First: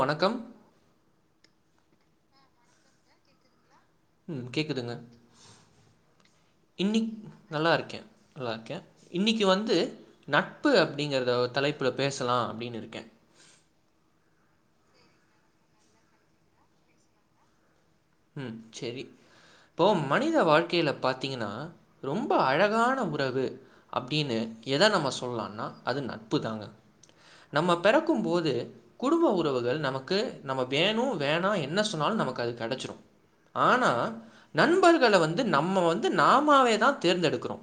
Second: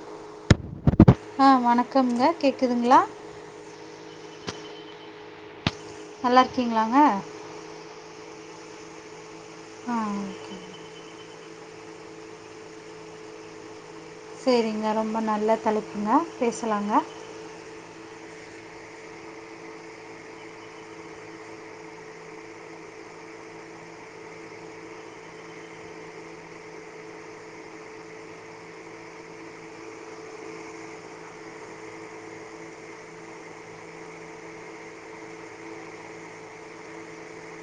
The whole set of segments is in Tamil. வணக்கம் வணக்கமுங்க கேக்குதுங்களா ம் கேக்குதுங்க நல்லா இருக்கீங்களாங்க இன்னி நல்லா இருக்க நல்லாருக்க இன்னிக்கு வந்து ஆ ஓகே நட்பு அப்படிங்கறத தலைப்புல பேசலா அப்படின்னு இருக்க சேரிங்க ரொம்ப நல்லா தலைப்புங்க பேசலாங்க ம் சேரி இப்போ மனித வாழ்க்கில பாத்தீங்கன்னா ரொம்ப அழகான உறவு அப்டின்னு எத நம்ம சொல்லான்னா அது நட்பு தாங்க நம்ம பெறக்கும் போது குடும்ப உறவுகள் நமக்கு நம்ம வேணு வேணா என்ன சொன்னாலு நமக்கு அது கெடச்சுடு ஆனா நண்பர்கள வந்து நம்ம வந்து நாமாவேதா தேர்ந்தெடுக்குறோ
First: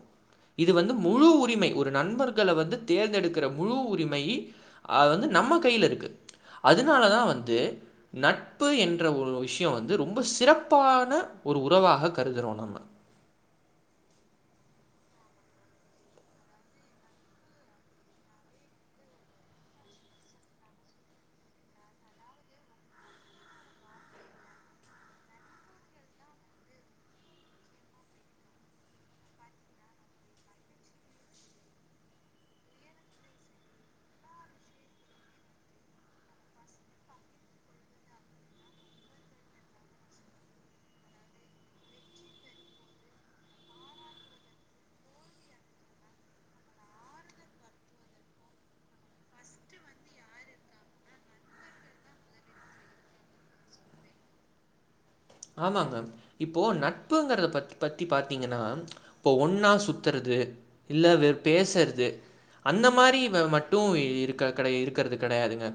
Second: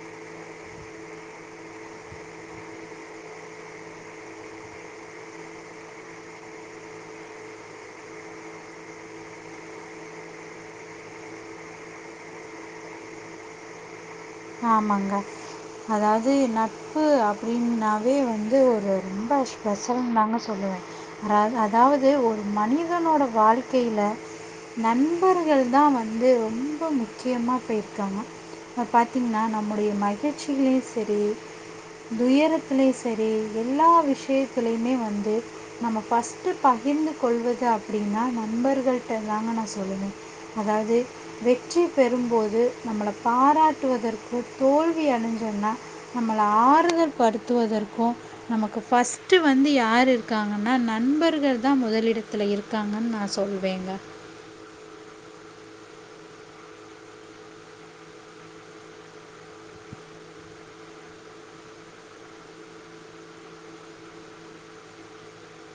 இது வந்து முழு உரிமை ஒரு நண்பர்கள வந்து தேர்ந்தெடுக்குற முழு உரிமை அது வந்து நம்ம கையில இருக்கு அதனாலதா வந்து நட்பு என்ற ஒரு விஷ்யோ வந்து ரொம்பஸ் சிறப்பான ஒரு உறவாக கருதுறோ நம்ம ஆமாங்க அதாவது நட்பு அப்டின்னாவே வந்து ஒரு ரொம்ப ஸ்பெஷல் தாங்க சொல்லுவ அதாவது ஒரு மனிதனோட வாழ்க்கில நண்பர்கள்தா வந்து ரொம்போ முக்கியமா போயிருக்காங்க [unintelligible] நா நம்முடைய மகிழ்ச்சியை செரி துயரத்திலையு செரி எல்லா விஷயத்திலயுமே வந்து நம்ம ஃபஸ்ட்டு பகிர்ந்து கொள்வது அப்படின்னா நண்பர்களிட்ட தாங்க நா சொல்லுவ அதாவது வெற்றி பெறும்போது நம்மள பாராட் ட்டுவதற்கு தோல்வி அணிஞ்சனா நம்மள ஆறுதல்ப்படுத்துவதற்கு நமக்கு ஃபஸ்ட்டு வந்து யார் இருக்காங்கன்னா நண்பர்கள்தா மொதலிடத்துல இருக்காங்கன்நா சொல்வேங்க ஆமாங்க இப்போ நட்புங்கறத பத்தி பாத்தீங்கன்னா இப்போ ஒன்னா சுத்துறது இல்ல வே பேசுறது அந்த மாரி மட்டு இருக்க கெடை இருக்குறது கெடையாதுங்க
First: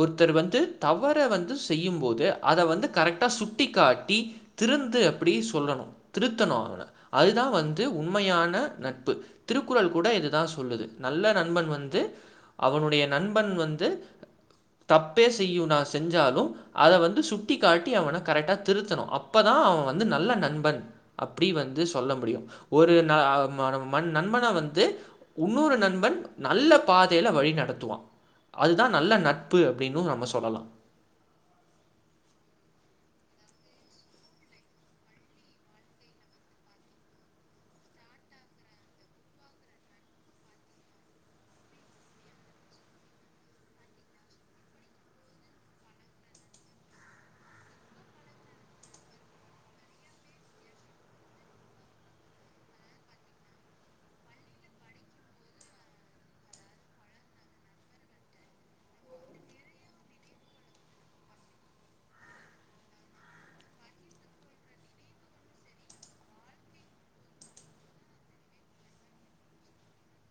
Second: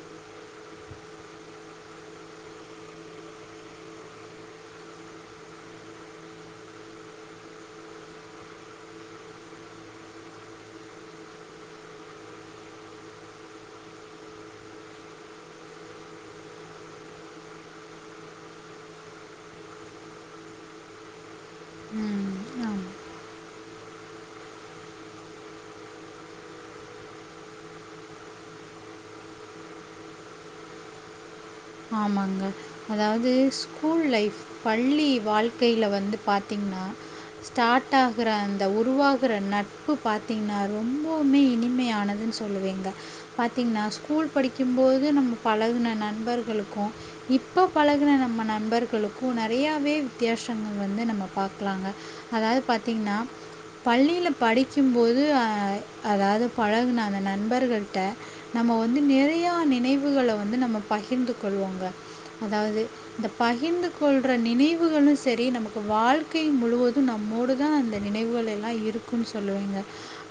ஒருத்தர் வந்து தவற வந்து செய்யும்போது அத வந்து கரெக்டா சுட்டிகாட் டி திருந்து அப்படி சொல்லணு திருத்தணு அவன அதுதா வந்து உண்மையான நட்பு திருக்குறள் கூட இதுதா சொல்லுது நல்ல நண்பன் வந்து அவனுடைய நண்பன் வந்து தப்பே செய்யுநா செஞ்சாலு அத வந்து சுட்டிக்காட்டி அவன கரெட்டா திருத்தணு அப்பதா அவ வந்து நல்ல நண்பன் அப்படி வந்து சொல்ல ம், முடியு. ஆம். ஒரு ந ம மன் நண்பன வந்து உன்னொரு நண்பன் நல்ல பாதையில வழி நடத்துவா அதுதா நல்ல நட்பு அப்டின்னு நம்ம சொல்லலா. ஆமாங்க அதாவது ஸ்கூல் லைஃப் பள்ளி வாழ்க்கைல வந்து பாத்தீங்ன்னா ஸ்டார்ட் ஆகற அந்த உருவாகற நட்பு பாத்தீங்ன்னா ரொம்பவுமே இனிமையானதுன்னு சொல்லுவேங்க பாத்தீங்ன்னா ஸ்கூல் படிக்கும்போது நம்ம பழகுன நண்பர் களுக்கு இப்ப பழகுன நம்ம நண்பர்களுக்கு நெறையாவே வித்தியாசங்கள் வந்து நம்ம பாக்கலாங்க அதாவது பாத்தீங்ன்னா பள்ளியில படிக்கும்போது அ அதாவது பழகுன அந்த நண்பர்கள்ட்ட நம்ம வந்து நிறையா நினைவுகள வந்து நம்ம பகிர்ந்து கொள்வோங்க அதாவது இந்த பகிர்ந்து கொள்ற நினைவுகளு சரி நமக்கு வாழ்க்கை முழுவது நம்மோடுதா அந்த நினைவுகள் எல்லா இருக்குன்னு சொல்லுவேங்க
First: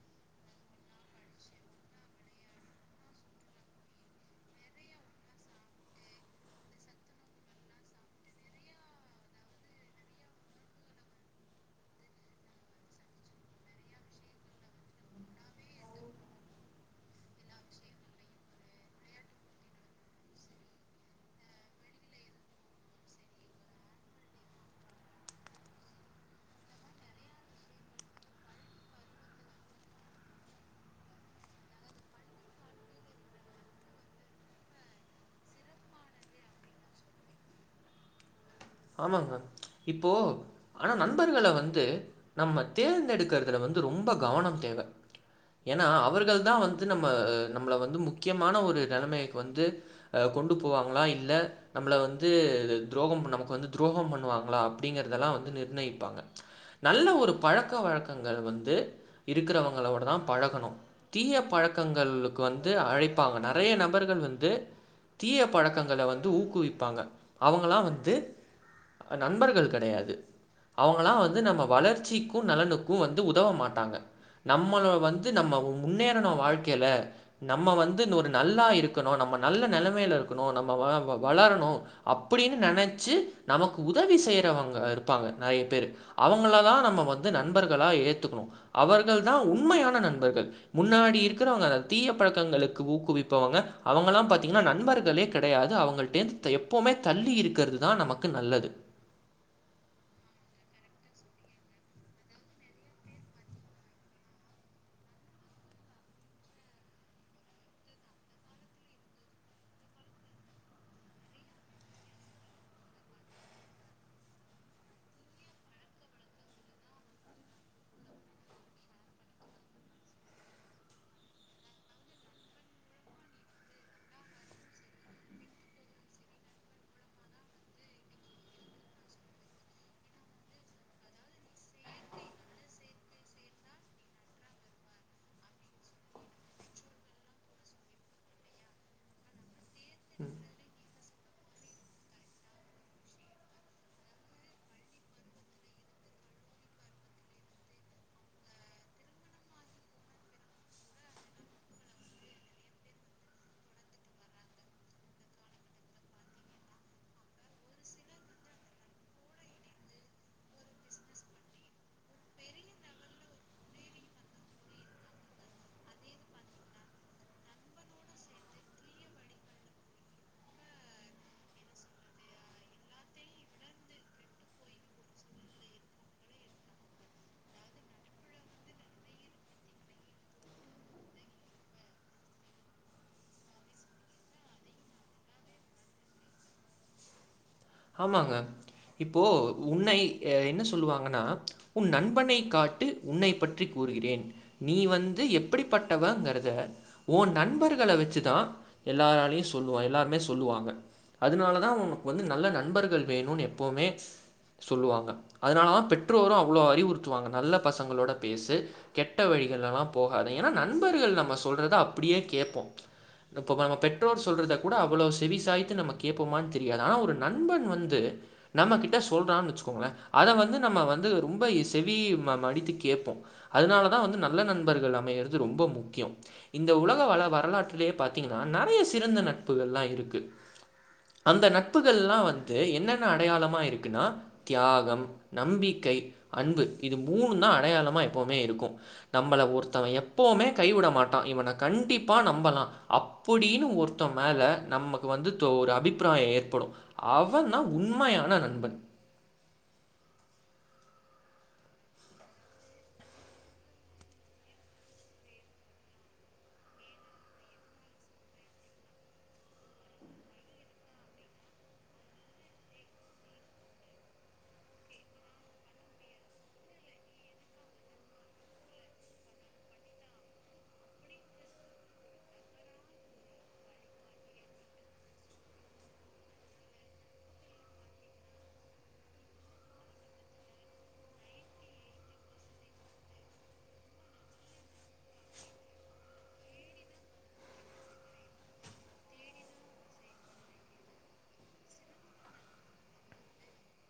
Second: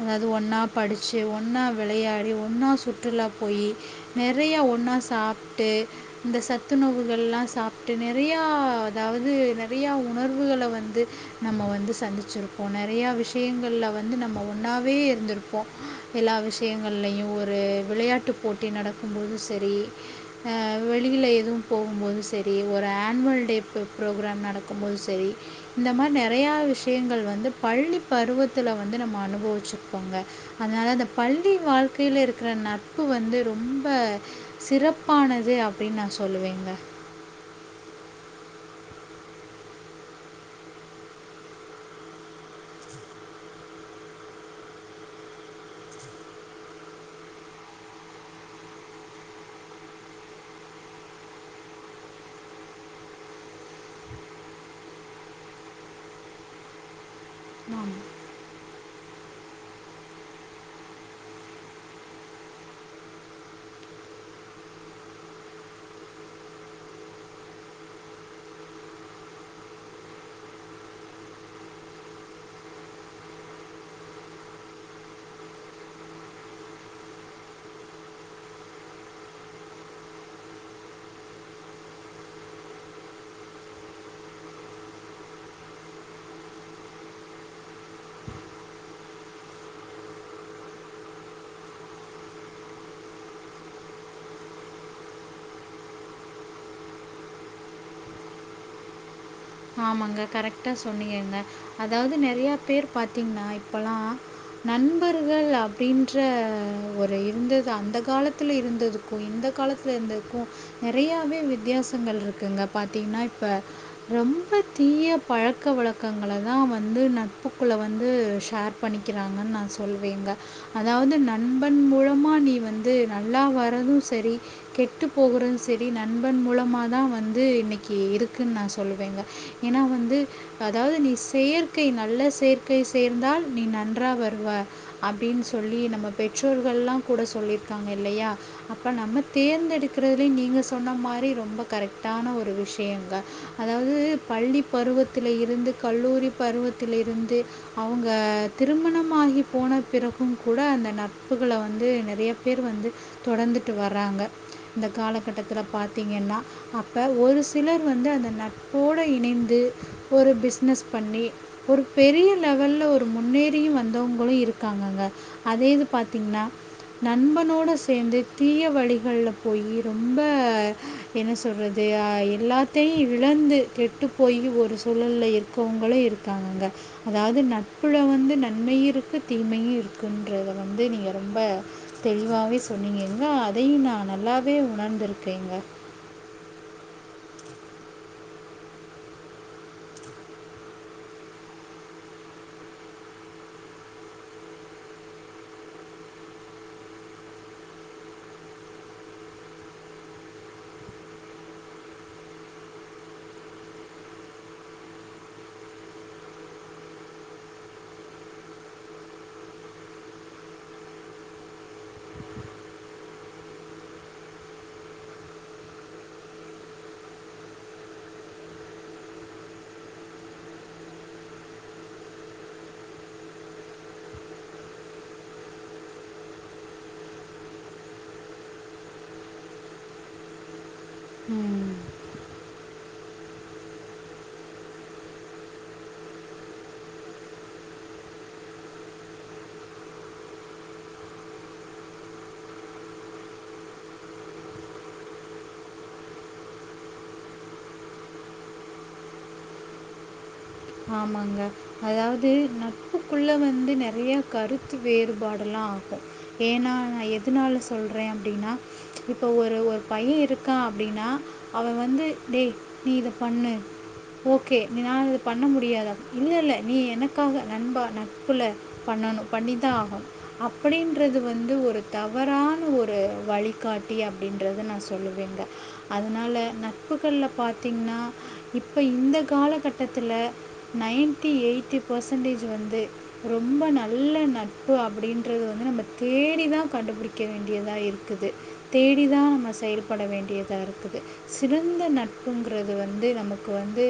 அதாவது ஒண்ணா படிச்சு ஒண்ணா விளையாடி ஒண்ணா சுற்றுலா போயி நெறையா ஒண்ணா சாப்ட்டு இந்த சத்துணவுகள்லா சாப்ட்டு நெறையா அதாவது நெறையா உணர்வுகள வந்து நம்ம வந்து சந்திச்சிருக்கோ நெறையா விஷயங்கள்ல வந்து நம்ம ஒன்னாவே இருந்திருப்போ எல்லா விஷயங்கள்லையு ஒரு விளையாட்டு போட்டி நடக்கும்போது செரி ஆ வெளியில எதுவு போகும்போது சரி ஒரு ஆன்வல் டே ப்ரோ ப்ரோக்ராம் நடக்கும் போது சரி இந்த மாரி நெறையா விஷயங்கள் வந்து பள்ளிப் பருவத்தில வந்து நம்ம அனுபவிச்சிருக்கோங்க அதனால அந்த பள்ளி வாழ்க்கையில இருக்குற அந்த நட்பு வந்து ரொம்ப சிறப் பானது அப்டின்னு நா சொல்லுவேங்க. ஆமாங்க இப்போ ஆனா நண்பர்கள வந்து நம்ம தேர்ந்தெடுக்குறதுல வந்து ரொம்ப கவனம் தேவ. ஏன்னா அவர்கள்தா வந்து நம்ம நம்மள வந்து முக்கியமான ஒரு நெலமைக்கு வந்து அ கொண்டு போவாங்களா இல்ல நம்மள வந்து துரோகம் பண்ண வந்து துரோகோ பண்ணுவாங்களா அப்டிங்கறதெல்லா வந்து நிர்ணயிப்பாங்க நல்ல ஒரு பழக்க ஆமாம் வழக்கங்கள் வந்து இருக்குறவங்களோடதா பழகணு தீய பழக்கங்களுக்கு வந்து அழைப்பாங்க நெறைய நபர்கள் வந்து தீய பழக்கங்கள வந்து ஊக்குவிப்பாங்க அவங்களா வந்து அ நண்பர்கள் கெடையாது அவங்கல்லா வந்து நம்ம வளர்ச்சிக்கு நலனுக்கு வந்து உதவ மாட்டாங்க நம்மள வந்து நம்ம முன்னேறணு வாழ்க்கையில நம்ம வந்து இன்னு ஒரு நல்லா இருக்கணு நம்ம நல்ல நெலமையில இருக்கணு நம்ம வ வளரணு அப்பிடின்னு நெனைச்சு நமக்கு உதவி செய்யறவங்க இருப்பாங்க நெறைய பேரு அவங்களதா நம்ம வந்து நண்பர்களா ஏத்துக்கணு அவர்கள்தா உண்மையான நண்பர்கள் முன்னாடி இருக்கிறவங்க அ தீய பழக்கங்களுக்கு ஊக்குவிப்பவங்க அவங்கல்லா பாத்தீங்கன்னா நண்பர்களே கெடையாது அவங்கள்ட்டேருந்து த எப்பவுமே தள்ளி இருக்கிறதுதா நமக் கு நல்லது ஆமாங்க கரெக்டா சொன்னீங்கங்க. அதாவது நெறையா பேர் பாத்தீங்கன்னா இப்பல்லா நண்பர்கள் அப்டின்ற ஒரு இருந்தது அந்த காலத்துல இருந்ததுக்கு இந்த காலத்துல இருந்ததுக்கு நெறையாவே வித்தியாசங்கள் இருக்குங்க பாத்தீங்கன்னா இப்ப ரொம்ப தீய பழக்க வழக்கங்களதா வந்து நட்புக்குள்ள வந்து ஷேர் பண்ணிக்கிறாங்கன்னு நா சொல்வேங்க. அதாவது நண்பன் மூலமா நீ வந்து நல்லா வர்றது சரி கெட்டுப் போகிறது சரி நண்பன் மூலமாதா வந்து இன்னக்கி இருக்குன்னு நா சொ ல்வேங்க ஏன்னா வந்து அதாவது நீ சேர்க்கை நல்ல சேர்க்கை சேர்ந்தால் நீ நன்றா வருவ அப்டின்னு சொல்லி நம்ம பெற்றோர்கள்லா கூட சொல்லிருக்காங்க இல்லையா அப்ப நம்ம தேர்ந்தெடுக்கறதுலய நீங்க சொன்ன மாரி ரொம்ப கரெக்டான ஒரு விஷயங்க அதாவது பள்ளி பருவத்தில இருந்து கல்லூரி பருவத்தில இருந்து அவங்க திருமணமாகி போன பிறகும் கூட அந்த நட்புகள வந்து நெறைய பேர் வந்து தொடர்ந்துட்டு வராங்க இந்த காலகட்டத்தில பாத்தீங்கன்னா அப்ப ஒரு சிலர் வந்து அந்த நட் போட இணைந்து ஒரு பிஸ்னஸ் பண்ணி ஒரு பெரிய லெவல்ல ஒரு முன்னேறியு வந்தவங்களு இருக்காங்கங்க அதே இது பாத்தீங்கன்னா நண்பனோட சேந்து தீய வழிகள்ல போயி ரொம்ப என்ன சொல்றது அ எல்லாத்தையு விட் இழந்து கெட்டு போயி ஒரு சூழல்ல இருக்கவங்களு இருக்காங்கங்க அதாவது நட்புல வந்து நன்மையு இருக்கு தீமையு இருக்குன்றத வந்து நீங்க ரொம்ப தெளிவாவே சொன்னீங்கங்க அதையு நா நல்லாவே உணர்ந்திருக்கேங்க. ஆமாங்க இப்போ உன்னை அ என்ன சொல்லுவாங்கன்னா உன் நண்பனைக் காட்டு உன்னைப் பற்றி கூறுகிறேன் நீ வந்து எப்டிப்பட்டவங்கறத உ நண்பர்கள வெச்சிதா எல்லாராலையு சொல்லுவோ எல்லாருமே சொல்லுவாங்க அதனாலதா உனக்கு வந்து நல்ல ந ண்பர்கள் வேணுன்னு எப்பவுமே சொல்வாங்க அதனாலதா பெற்றோரு அவ்ளோ அறிவுறுத்துவாங்க நல்ல பசங்களோட பேசு கெட்ட வழிகள்ல எல்லா போகாத ஏன்னா நண்பர்கள் நம்ம சொல்றத அப்பிடியே கேப்போ இப்போ பாருங்க பெற்றோர் சொல்றத கூட அவ்ளோ செவி சாய்த்து நம்ம கேப்பமான்னு தெரியாது ஆனா ஒரு நண்பன் வந்து நம்ம கிட்ட சொல்றான்னு வச்சுக்கோங்களே அத வந்து நம்ம வந்து ரொம்ப செவி ம மடித்து கேப்போ அதனாலதா வந்து நல்ல நண்பர்கள் அமையறது ரொம்ப முக்கியோ இந்த உலக வள வரலாற்றிலயே பாத்தீங்கன்னா நெறைய சிறந்த நட்புகள்லா இருக்கு அந்த நட்பு கள்லா வந்து என்னென்ன அடையாளமா இருக்குன்னா தியாகம் நம்பிக்கை அன்பு இது மூணுந்தா அடையாளமா எப்பவுமே இருக்கு. நம்மள ஒருத்தவ எப்பவுமே கைவிட மாட்டா இவன கண்டிப்பா நம்பலா அப்படின்னு ஒருத்த மேல நமக்கு வந்து தொ ஒரு அபிப்ராயோ ஏற்படு அவந்தா உண்மையான நண்பன் ஆமாங்க அதாவது நட்புக்குள்ள வந்து நெறைய கருத்து வேறுபாடல்லா ஆகு ஏன்னா நா எதுனால சொல்றே அப்டின்னா இப்ப ஒரு ஒரு பைய இருக்கா அப்டின்னா அவ வந்து டேய் நீ இத பண்ணு ஓகே நீ நா இத பண்ண முடியாதா இல்ல இல்ல நீ எனக்காக நண்பா நட்பில பண்ணணு பண்ணிதா ஆவோ அப்டின்றது வந்து ஒரு தவறான ஒரு வழிகாட்டி அப்டின்றத நா சொல்லுவேங்க அதனால நட்புகள்ல பாத்தீங்ன்னா இப்போ இந்த காலகட் டத்துல நைன்டி எயிட்டி பர்சன்டேஜ் வந்து ரொம்ப நல்ல நட்பு அப்படின்றது வந்து நம்ம தேடிதா கண்டுபிடிக்க வேண்டியதா இருக்குது தேடிதா நம்ம செயல்பட வேண்டியதா இருக்குது சிறந்த நட்புங்கிறது வந்து நமக்கு வந்து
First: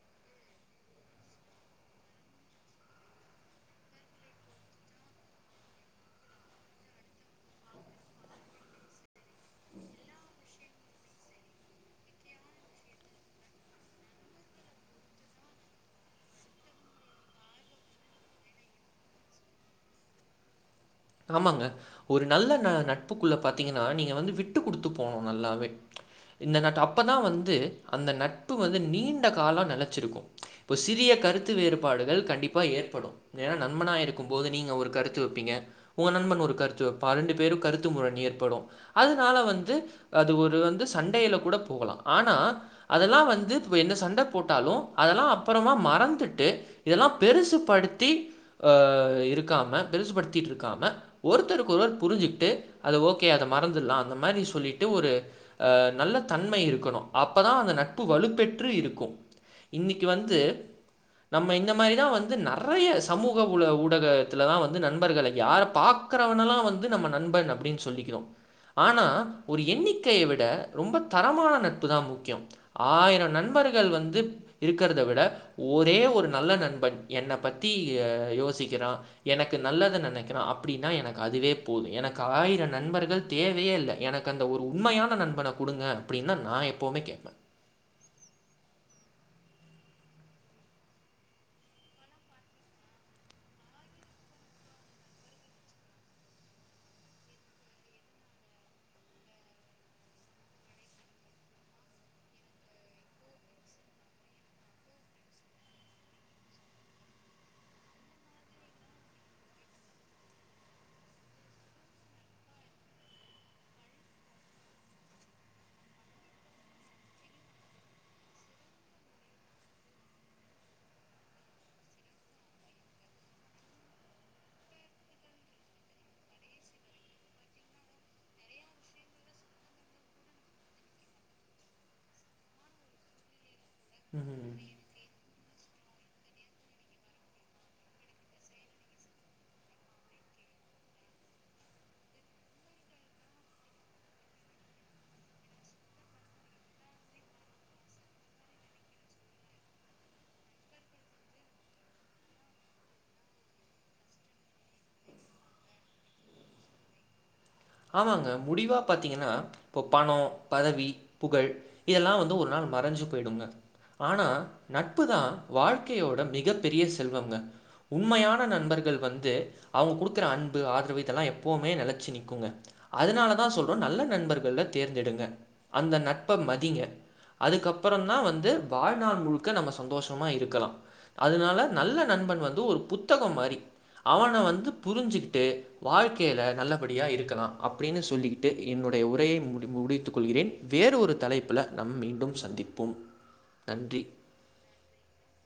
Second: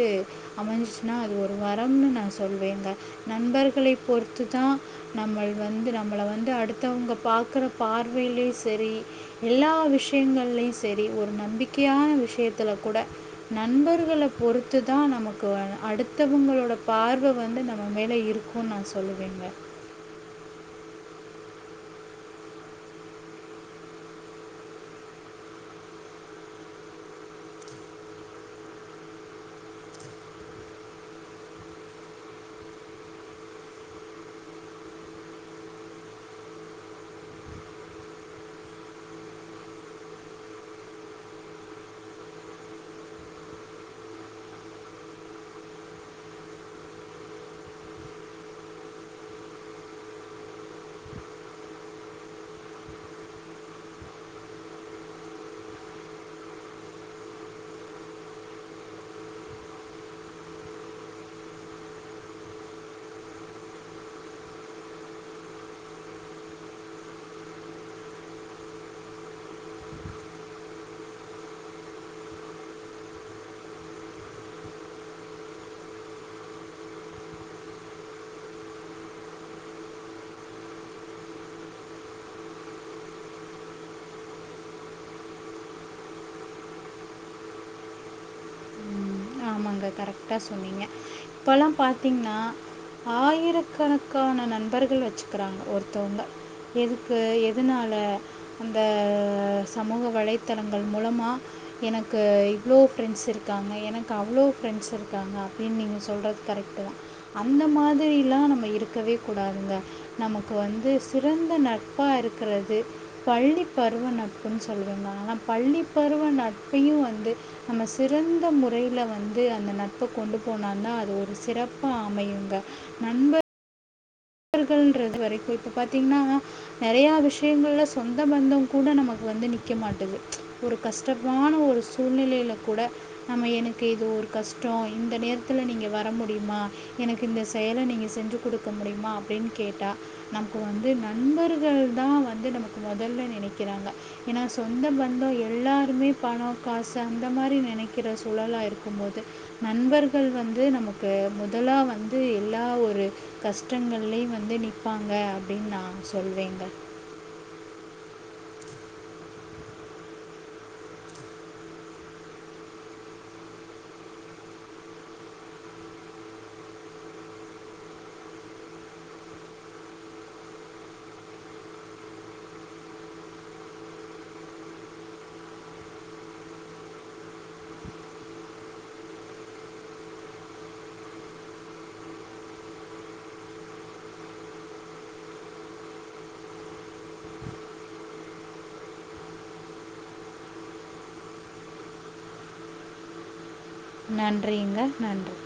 அமஞ்சிச்சுனா அது ஒரு வரம்னு நா சொல்வேங்க நண்பர்களை பொறுத்துதா நம்மள் வந்து நம்மள வந்து அடுத்தவங்க பாக்குற பார்வையிலயு சரி எல்லா விஷயங்கள்லயு சரி ஒரு நம்பிக்கையான விஷயத்தில கூட நண்பர்கள பொறுத்துதா நமக் கு அடுத்தவங்களோட பார்வ வந்து நம்ம மேல இருக்குன்னு நா சொல்லுவேங்க. ஆமாங்க ஒரு நல்ல ந நட்புக்குள்ள பாத்தீங்கன்னா நீங்க வந்து விட்டு குடுத்து போணு நல்லாவே இந்த நட் அப்பதா வந்து அந்த நட்பு வந்து நீண்ட காலோ நெலைச்சிருக்கு இப்ப சிறிய கருத்து வேறுபாடுகள் கண்டிப்பா ஏற்படு ஏன்னா நண்பனா இருக்கும் போது நீங்க ஒரு கருத்து வைப்பீங்க உங்க நண்பன் ஒரு கருத்து வப்பா ரெண்டு பேரு கருத்து முரண் ஏற்படு அதனால வந்து அது ஒரு வந்து சண்டையில கூட போகலா. ஆனா அதெல்லா வந்து இப்ப எந்த சண்ட போட்டாலு அதெல்லா அப்புறமா மறந்துட்டு இதெல்லா பெருசுபடுத்தி ஆ இருக்காம பெருசுபடுத்திட்ரு க்காம ஒருத்தொருக்கொருவர் புரிஞ்சிக்ட்டு அத ஓகே அத மறந்துர்லா அந்த மாரி சொல்லிட்டு ஒரு ஆ நல்ல தன்மை இருக்கணு அப்பதா அந்த நட்பு வலுப்பெற்று இருக்கு இன்னக்கி வந்து நம்ம இந்த மாரிதா வந்து நெறைய சமூக ஊடக ஊடகத்துலதா வந்து நண்பர்களை யார பாக்கறவனல்லா வந்து நம்ம நண்பன் அப்டின்னு சொல்லிக்கறோ. ஆனா ஒரு எண்ணிக்கைய விட ரொம்ப தரமான நட்புதா முக்கியோ. ஆயரோ நண்பர்கள் வந்து இருக்கிறத விட ஒரே ஒரு நல்ல நண்பன் என்ன பத்தி ஆ யோசிக்கிறா எனக்கு நல்லது நெனைக் கறா அப்டின்னா எனக்கு அதுவே போது. எனக்கு ஆயிர நண்பர்கள் தேவையே இல்ல. எனக்கு அந்த ஒரு உண்மையான நண்பன குடுங்க அப்டின்னு நா எப்புமே கேப்பே. ம், ஆமாங்க கரெக்டா சொன்னீங்க. இப்பல்லா பாத்திங்ன்னா ஆயிரக்கணக்கான நண்பர்கள் வச்சுக்கிறாங்க ஒருத்தவங்க. எதுக்கு எதனால அந்த சமூக வலைத்தளங்கள் மூலமா எனக்கு இவ்ளோ ஃப்ரெண்ட்ஸ் இருக்காங்க எனக் கு அவ்ளோ ஃப்ரெண்ட்ஸ் இருக்காங்க அப்டின்னு நீங்க சொல்றது கரெக்டுதா அந்த மாதிரி எல்லா நம்ம இருக்கவே கூடாதுங்க. நமக்கு வந்து சிறந்த நட்பா இருக்கிறது பள்ளி பருவ நட்புன்னு சொல்லுவேங்க ஆனா பள்ளிப் பருவ நட்பையு வந்து நம்ம சிறந்த மு றையில வந்து அந்த நட்ப கொண்டு போனோன்னா அது ஒரு சிறப்பா அமையுங்க நண்பர் கள்ன்றது வரைக்கு இப்ப பாத்தீங்ன்னா நெறையா விஷயங்கள்ல சொந்த பந்தங் கூட நமக்கு வந்து நிக்க மாட்டுது ஒரு கஷ்டமான ஒரு சூழ்நிலையில கூட நம்ம எனக் கு ஏதோ ஒரு ம் கஷ்டோ இந்த நேரத் துல நீங்க வர முடியுமா எனக்கு இந்த செயல நீங்க செஞ்சு குடுக்க முடியுமா அப்டின்னு கேட்டா நமக்கு வந்து நண்பர்கள்தா வந்து நமக்கு மொதல்ல நெனைக்கிறாங்க. ஏன்னா சொந்த பந்தோ எல்லாருமே பணோ காசு அந்த மாரி நெனைக்கிற சூழலா இருக்கும்போது நண்பர்கள் வந்து நமக்கு முதலா வந்து எல்லா ஒரு கஷ்டங்கள் லயு வந்து நிப்பாங்க அப்டின்னு நா சொல்வேங்க. ஆமாங்க முடிவாக பாத்தீங்கன்னா இப்போ பணோ பதவி புகழ் இதெல்லா வந்து ஒரு நாள் மறைஞ்சு போயிடுங்க ஆனா நட்புதா வாழ்க்கையோட மிகப் பெரிய செல்வங்க. உண்மையான நண்பர்கள் வந்து அவங்க குடுக்குற அன்பு ஆதரவு இதெல்லா எப்பவுமே நெலச்சு நிக்குங்க. அதனாலதா சொல்றோ நல்ல நண்பர்கள தேர்ந்தெடுங்க. அந்த நட்ப மதிங்க. அதுக்கப்புறம்தா வந்து வாழ்நாள் முழுக்க நம்ம சந்தோஷமா இருக்கலா. அதனால நல்ல நண்பன் வந்து ஒரு புத்தகம் மாரி. அவன வந்து புரிஞ்சுக்கிட்டு வாழ்க்கையில நல்லபடியா இருக்கலா அப்டின்னு சொல்லிக்கிட்டு என்னுடைய உரையை முடி முடித்துக்கொள்கிறேன் வேற ஒரு தலைப்பில நம்ம மீண்டும் சந்திப்போம். நன்றி நன்றிங்க நன்றி.